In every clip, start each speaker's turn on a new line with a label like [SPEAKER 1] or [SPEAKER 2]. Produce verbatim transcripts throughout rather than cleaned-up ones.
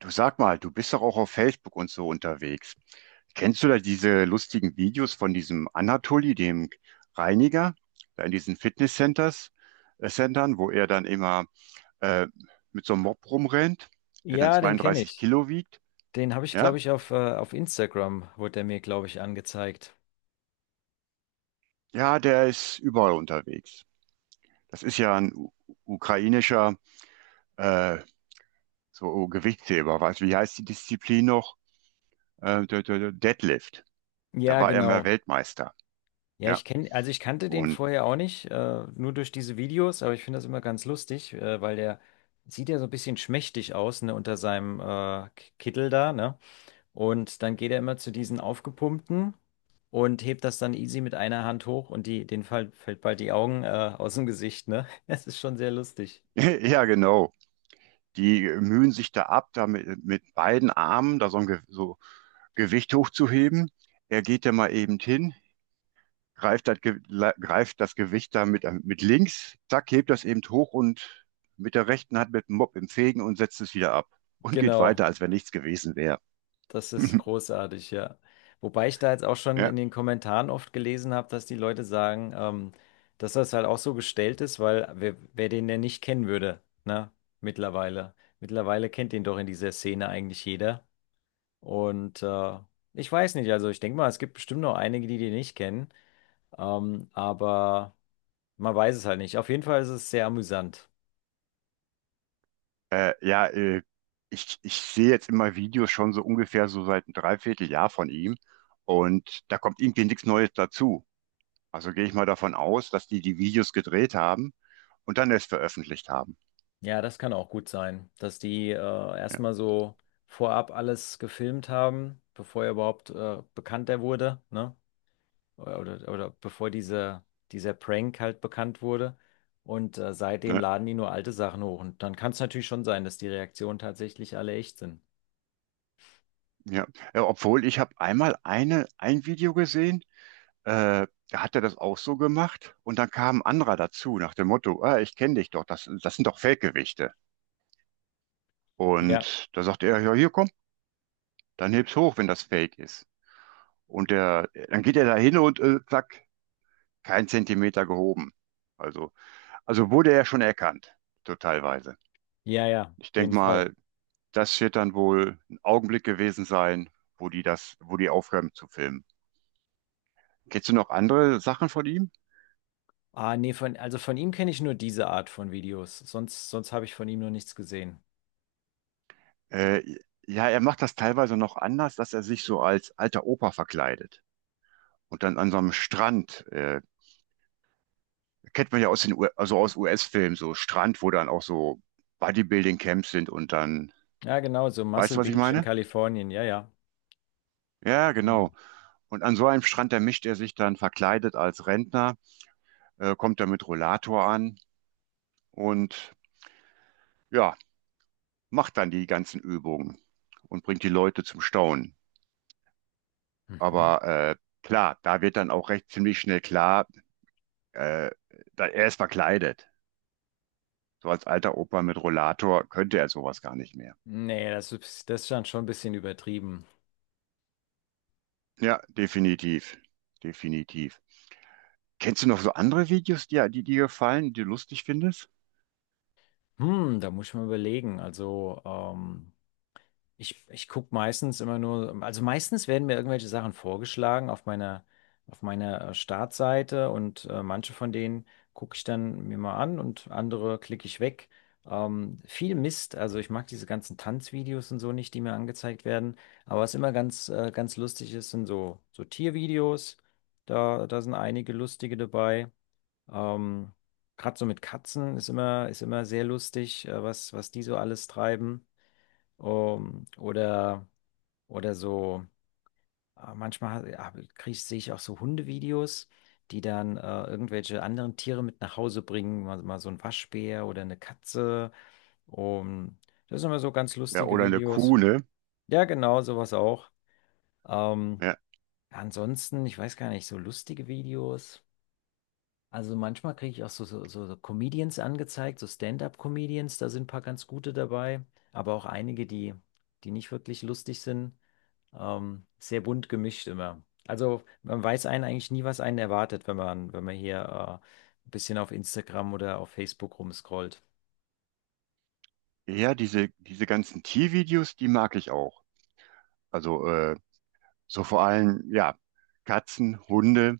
[SPEAKER 1] Du, sag mal, du bist doch auch auf Facebook und so unterwegs. Kennst du da diese lustigen Videos von diesem Anatoli, dem Reiniger, da in diesen Fitnesscenters, äh, Centern, wo er dann immer äh, mit so einem Mob rumrennt, der dann
[SPEAKER 2] Ja, den kenne
[SPEAKER 1] zweiunddreißig
[SPEAKER 2] ich.
[SPEAKER 1] Kilo wiegt?
[SPEAKER 2] Den habe ich, glaube
[SPEAKER 1] Ja,
[SPEAKER 2] ich, auf, äh, auf Instagram wurde der mir, glaube ich, angezeigt.
[SPEAKER 1] ja, der ist überall unterwegs. Das ist ja ein u- ukrainischer äh, so Gewichtsheber. Was, wie heißt die Disziplin noch? Äh, der, der, der Deadlift. Da
[SPEAKER 2] Ja,
[SPEAKER 1] war er mal
[SPEAKER 2] genau.
[SPEAKER 1] Weltmeister.
[SPEAKER 2] Ja,
[SPEAKER 1] Ja,
[SPEAKER 2] ich kenne, also ich kannte den
[SPEAKER 1] und
[SPEAKER 2] vorher auch nicht, äh, nur durch diese Videos, aber ich finde das immer ganz lustig, äh, weil der sieht ja so ein bisschen schmächtig aus, ne, unter seinem äh, K- Kittel da, ne? Und dann geht er immer zu diesen aufgepumpten und hebt das dann easy mit einer Hand hoch und die, den fall, fällt bald die Augen äh, aus dem Gesicht, ne? Das ist schon sehr lustig.
[SPEAKER 1] ja, genau. Die äh, mühen sich da ab, da mit, mit beiden Armen da so ein Ge so Gewicht hochzuheben. Er geht da mal eben hin, greift das, Ge greift das Gewicht da mit, äh, mit links, zack, hebt das eben hoch und mit der rechten Hand mit dem Mob im Fegen und setzt es wieder ab und geht
[SPEAKER 2] Genau.
[SPEAKER 1] weiter, als wenn nichts gewesen wäre.
[SPEAKER 2] Das ist großartig, ja. Wobei ich da jetzt auch schon in
[SPEAKER 1] Ja,
[SPEAKER 2] den Kommentaren oft gelesen habe, dass die Leute sagen, ähm, dass das halt auch so gestellt ist, weil wer, wer den denn nicht kennen würde, ne? Mittlerweile. Mittlerweile kennt den doch in dieser Szene eigentlich jeder. Und äh, ich weiß nicht, also ich denke mal, es gibt bestimmt noch einige, die den nicht kennen. Ähm, aber man weiß es halt nicht. Auf jeden Fall ist es sehr amüsant.
[SPEAKER 1] äh, ja äh, ich, ich sehe jetzt immer Videos schon so ungefähr so seit einem Dreivierteljahr von ihm, und da kommt irgendwie nichts Neues dazu. Also gehe ich mal davon aus, dass die die Videos gedreht haben und dann erst veröffentlicht haben.
[SPEAKER 2] Ja, das kann auch gut sein, dass die äh,
[SPEAKER 1] Ja,
[SPEAKER 2] erstmal so vorab alles gefilmt haben, bevor er überhaupt äh, bekannt wurde, ne? Oder, oder, oder bevor diese, dieser Prank halt bekannt wurde. Und äh, seitdem
[SPEAKER 1] ne,
[SPEAKER 2] laden die nur alte Sachen hoch. Und dann kann es natürlich schon sein, dass die Reaktionen tatsächlich alle echt sind.
[SPEAKER 1] ja. Ja, obwohl, ich habe einmal eine, ein Video gesehen, äh, da hat er das auch so gemacht und dann kam ein anderer dazu nach dem Motto: ah, ich kenne dich doch, das, das sind doch Fake-Gewichte.
[SPEAKER 2] Ja,
[SPEAKER 1] Und da sagt er: ja, hier komm, dann heb's hoch, wenn das Fake ist. Und der, dann geht er da hin und äh, zack, kein Zentimeter gehoben. Also, also wurde er schon erkannt, so teilweise.
[SPEAKER 2] ja, ja,
[SPEAKER 1] Ich
[SPEAKER 2] auf jeden
[SPEAKER 1] denke
[SPEAKER 2] Fall.
[SPEAKER 1] mal, das wird dann wohl ein Augenblick gewesen sein, wo die das, wo die aufhören zu filmen. Kennst du noch andere Sachen von ihm?
[SPEAKER 2] Ah, nee, von, also von ihm kenne ich nur diese Art von Videos. Sonst, sonst habe ich von ihm noch nichts gesehen.
[SPEAKER 1] Äh, ja, er macht das teilweise noch anders, dass er sich so als alter Opa verkleidet. Und dann an so einem Strand, äh, kennt man ja aus den U also aus U S-Filmen, so Strand, wo dann auch so Bodybuilding-Camps sind und dann,
[SPEAKER 2] Ja, genau, so
[SPEAKER 1] weißt du,
[SPEAKER 2] Muscle
[SPEAKER 1] was ich
[SPEAKER 2] Beach in
[SPEAKER 1] meine?
[SPEAKER 2] Kalifornien, ja, ja.
[SPEAKER 1] Ja,
[SPEAKER 2] Genau.
[SPEAKER 1] genau. Und an so einem Strand, da mischt er sich dann verkleidet als Rentner, äh, kommt dann mit Rollator an und ja, macht dann die ganzen Übungen und bringt die Leute zum Staunen.
[SPEAKER 2] Mhm.
[SPEAKER 1] Aber äh, klar, da wird dann auch recht ziemlich schnell klar, äh, da, er ist verkleidet. So als alter Opa mit Rollator könnte er sowas gar nicht mehr.
[SPEAKER 2] Nee, das ist, das ist dann schon ein bisschen übertrieben.
[SPEAKER 1] Ja, definitiv. Definitiv. Kennst du noch so andere Videos, die, die dir gefallen, die du lustig findest?
[SPEAKER 2] Hm, da muss ich mal überlegen. Also, ähm, ich, ich gucke meistens immer nur, also meistens werden mir irgendwelche Sachen vorgeschlagen auf meiner, auf meiner äh, Startseite und äh, manche von denen gucke ich dann mir mal an und andere klicke ich weg. Ähm, viel Mist, also ich mag diese ganzen Tanzvideos und so nicht, die mir angezeigt werden. Aber was immer ganz, äh, ganz lustig ist, sind so, so Tiervideos. Da, da sind einige lustige dabei. Ähm, gerade so mit Katzen ist immer, ist immer sehr lustig, äh, was, was die so alles treiben. Ähm, oder, oder so, äh, manchmal ha- ja, krieg, sehe ich auch so Hundevideos, die dann äh, irgendwelche anderen Tiere mit nach Hause bringen, mal, mal so ein Waschbär oder eine Katze. Um, das sind immer so ganz
[SPEAKER 1] Ja,
[SPEAKER 2] lustige
[SPEAKER 1] oder eine
[SPEAKER 2] Videos.
[SPEAKER 1] Kuh, ne?
[SPEAKER 2] Ja, genau, sowas auch. Ähm,
[SPEAKER 1] Ja,
[SPEAKER 2] ansonsten, ich weiß gar nicht, so lustige Videos. Also manchmal kriege ich auch so, so, so so Comedians angezeigt, so Stand-up-Comedians, da sind ein paar ganz gute dabei, aber auch einige, die, die nicht wirklich lustig sind. Ähm, sehr bunt gemischt immer. Also man weiß einen eigentlich nie, was einen erwartet, wenn man, wenn man hier äh, ein bisschen auf Instagram oder auf Facebook rumscrollt.
[SPEAKER 1] ja, diese, diese ganzen Tiervideos, die mag ich auch. Also äh, so vor allem, ja, Katzen, Hunde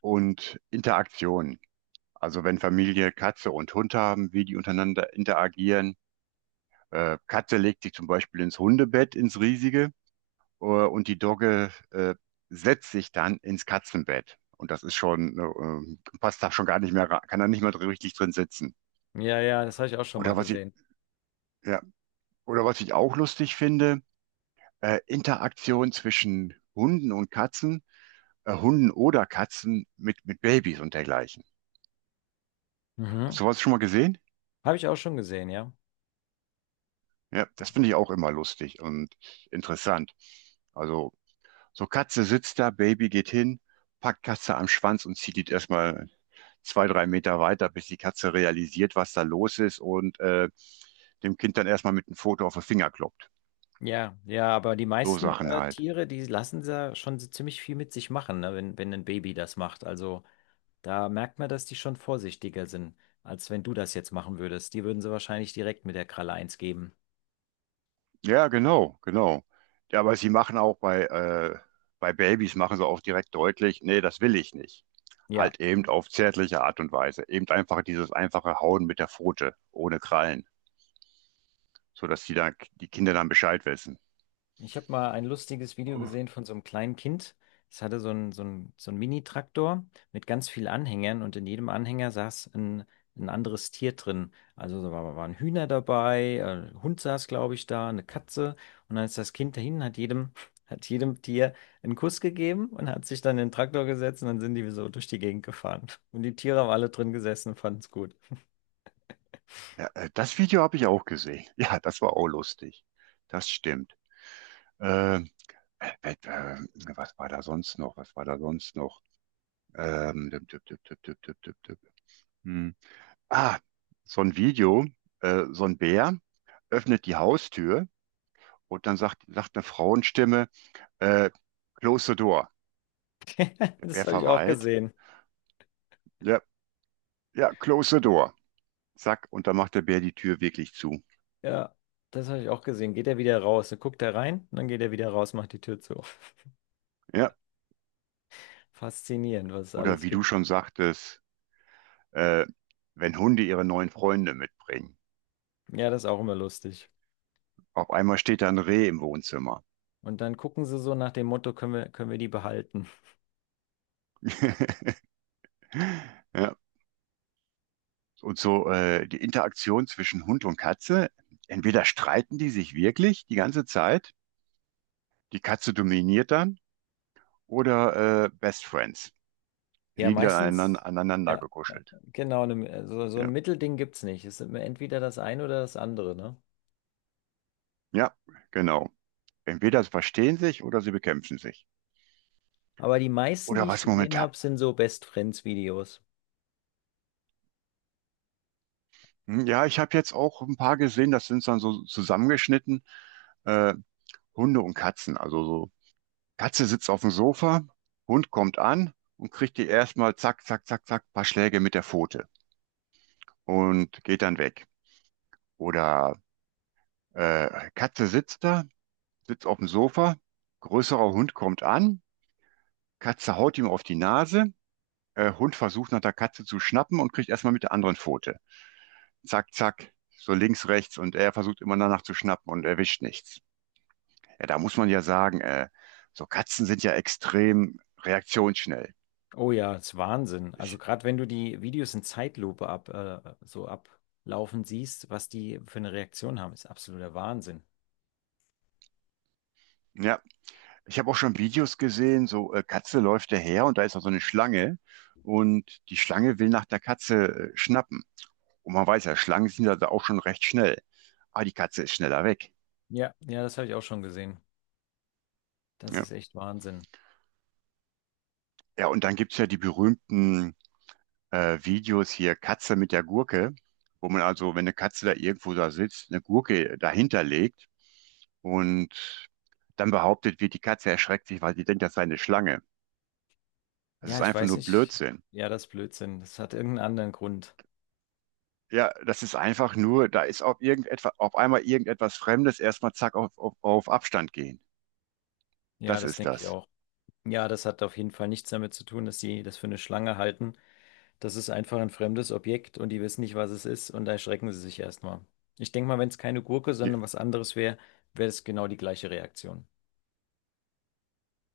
[SPEAKER 1] und Interaktionen. Also wenn Familie Katze und Hund haben, wie die untereinander interagieren. Äh, Katze legt sich zum Beispiel ins Hundebett, ins riesige, äh, und die Dogge äh, setzt sich dann ins Katzenbett. Und das ist schon, äh, äh, passt da schon gar nicht mehr, ra- kann da nicht mehr dr- richtig drin sitzen.
[SPEAKER 2] Ja, ja, das habe ich auch schon mal
[SPEAKER 1] Oder was ich,
[SPEAKER 2] gesehen.
[SPEAKER 1] ja, oder was ich auch lustig finde, äh, Interaktion zwischen Hunden und Katzen, äh, Hunden oder Katzen mit, mit Babys und dergleichen. Hast
[SPEAKER 2] Mhm.
[SPEAKER 1] du was schon mal gesehen?
[SPEAKER 2] Habe ich auch schon gesehen, ja.
[SPEAKER 1] Ja, das finde ich auch immer lustig und interessant. Also, so, Katze sitzt da, Baby geht hin, packt Katze am Schwanz und zieht die erstmal zwei, drei Meter weiter, bis die Katze realisiert, was da los ist, und äh, dem Kind dann erstmal mit einem Foto auf den Finger kloppt.
[SPEAKER 2] Ja, ja, aber die
[SPEAKER 1] So
[SPEAKER 2] meisten
[SPEAKER 1] Sachen
[SPEAKER 2] äh,
[SPEAKER 1] halt.
[SPEAKER 2] Tiere, die lassen ja schon so ziemlich viel mit sich machen, ne, wenn, wenn ein Baby das macht. Also da merkt man, dass die schon vorsichtiger sind, als wenn du das jetzt machen würdest. Die würden sie wahrscheinlich direkt mit der Kralle eins geben.
[SPEAKER 1] Ja, genau, genau. Ja, aber sie machen auch bei, äh, bei Babys, machen sie auch direkt deutlich, nee, das will ich nicht.
[SPEAKER 2] Ja.
[SPEAKER 1] Halt eben auf zärtliche Art und Weise. Eben einfach dieses einfache Hauen mit der Pfote, ohne Krallen, sodass die, dann, die Kinder dann Bescheid wissen.
[SPEAKER 2] Ich habe mal ein lustiges Video gesehen von so einem kleinen Kind. Es hatte so einen so einen, so einen Mini-Traktor mit ganz vielen Anhängern und in jedem Anhänger saß ein, ein anderes Tier drin. Also da war- waren Hühner dabei, äh, ein Hund saß, glaube ich, da, eine Katze. Und dann ist das Kind dahin, hat jedem, hat jedem Tier einen Kuss gegeben und hat sich dann in den Traktor gesetzt und dann sind die so durch die Gegend gefahren. Und die Tiere haben alle drin gesessen und fanden es gut.
[SPEAKER 1] Ja, äh, das Video habe ich auch gesehen. Ja, das war auch lustig. Das stimmt. Ähm, äh, äh, äh, was war da sonst noch? Was war da sonst noch? Ähm, düpp, düpp, düpp, düpp, düpp, düpp, düpp, düpp. Hm. Ah, so ein Video, äh, so ein Bär öffnet die Haustür und dann sagt, sagt eine Frauenstimme, äh, Close the door. Der
[SPEAKER 2] Das
[SPEAKER 1] Bär
[SPEAKER 2] habe ich auch
[SPEAKER 1] verweilt.
[SPEAKER 2] gesehen.
[SPEAKER 1] Ja, ja, close the door. Zack, und dann macht der Bär die Tür wirklich zu.
[SPEAKER 2] Ja, das habe ich auch gesehen. Geht er wieder raus, dann guckt er rein, und dann geht er wieder raus, macht die Tür zu.
[SPEAKER 1] Ja,
[SPEAKER 2] Faszinierend, was es
[SPEAKER 1] oder
[SPEAKER 2] alles
[SPEAKER 1] wie du
[SPEAKER 2] gibt.
[SPEAKER 1] schon sagtest, äh, wenn Hunde ihre neuen Freunde mitbringen.
[SPEAKER 2] Ja, das ist auch immer lustig.
[SPEAKER 1] Auf einmal steht da ein Reh im Wohnzimmer.
[SPEAKER 2] Und dann gucken sie so nach dem Motto, können wir, können wir die behalten?
[SPEAKER 1] Ja, und so äh, die Interaktion zwischen Hund und Katze, entweder streiten die sich wirklich die ganze Zeit, die Katze dominiert dann, oder äh, Best Friends
[SPEAKER 2] Ja,
[SPEAKER 1] liegen dann aneinander,
[SPEAKER 2] meistens,
[SPEAKER 1] aneinander
[SPEAKER 2] ja, ja,
[SPEAKER 1] gekuschelt.
[SPEAKER 2] genau, ne, so, so ein
[SPEAKER 1] Ja.
[SPEAKER 2] Mittelding gibt es nicht. Es ist immer entweder das eine oder das andere, ne?
[SPEAKER 1] Ja, genau. Entweder sie verstehen sich oder sie bekämpfen sich.
[SPEAKER 2] Aber die meisten, die
[SPEAKER 1] Oder
[SPEAKER 2] ich
[SPEAKER 1] was
[SPEAKER 2] gesehen
[SPEAKER 1] momentan.
[SPEAKER 2] habe, sind so Best Friends Videos.
[SPEAKER 1] Hm, ja, ich habe jetzt auch ein paar gesehen, das sind dann so zusammengeschnitten, äh, Hunde und Katzen, also so, Katze sitzt auf dem Sofa, Hund kommt an und kriegt die erstmal zack, zack, zack, zack, paar Schläge mit der Pfote und geht dann weg. Oder äh, Katze sitzt da, sitzt auf dem Sofa, größerer Hund kommt an, Katze haut ihm auf die Nase, äh, Hund versucht nach der Katze zu schnappen und kriegt erstmal mit der anderen Pfote. Zack, zack, so links, rechts, und er versucht immer danach zu schnappen und erwischt nichts. Ja, da muss man ja sagen, äh, so Katzen sind ja extrem reaktionsschnell.
[SPEAKER 2] Oh ja, das ist Wahnsinn. Also
[SPEAKER 1] Ich,
[SPEAKER 2] gerade wenn du die Videos in Zeitlupe ab, äh, so ablaufen siehst, was die für eine Reaktion haben, ist absoluter Wahnsinn.
[SPEAKER 1] ja, Ich habe auch schon Videos gesehen, so äh, Katze läuft daher und da ist noch so eine Schlange und die Schlange will nach der Katze äh, schnappen. Und man weiß ja, Schlangen sind ja da auch schon recht schnell. Ah, die Katze ist schneller weg.
[SPEAKER 2] Ja, ja, das habe ich auch schon gesehen. Das
[SPEAKER 1] Ja,
[SPEAKER 2] ist echt Wahnsinn.
[SPEAKER 1] ja, und dann gibt's ja die berühmten äh, Videos hier, Katze mit der Gurke, wo man also, wenn eine Katze da irgendwo da sitzt, eine Gurke dahinter legt und dann behauptet wird, die Katze erschreckt sich, weil sie denkt, das sei eine Schlange. Das
[SPEAKER 2] Ja,
[SPEAKER 1] ist
[SPEAKER 2] ich
[SPEAKER 1] einfach
[SPEAKER 2] weiß
[SPEAKER 1] nur
[SPEAKER 2] nicht.
[SPEAKER 1] Blödsinn.
[SPEAKER 2] Ja, das ist Blödsinn. Das hat irgendeinen anderen Grund.
[SPEAKER 1] Ja, das ist einfach nur, da ist auf irgendetwas, auf einmal irgendetwas Fremdes, erstmal zack auf, auf, auf Abstand gehen.
[SPEAKER 2] Ja,
[SPEAKER 1] Das
[SPEAKER 2] das
[SPEAKER 1] ist
[SPEAKER 2] denke ich
[SPEAKER 1] das.
[SPEAKER 2] auch. Ja, das hat auf jeden Fall nichts damit zu tun, dass die das für eine Schlange halten. Das ist einfach ein fremdes Objekt und die wissen nicht, was es ist und da erschrecken sie sich erstmal. Ich denke mal, wenn es keine Gurke, sondern was anderes wäre, wäre es genau die gleiche Reaktion.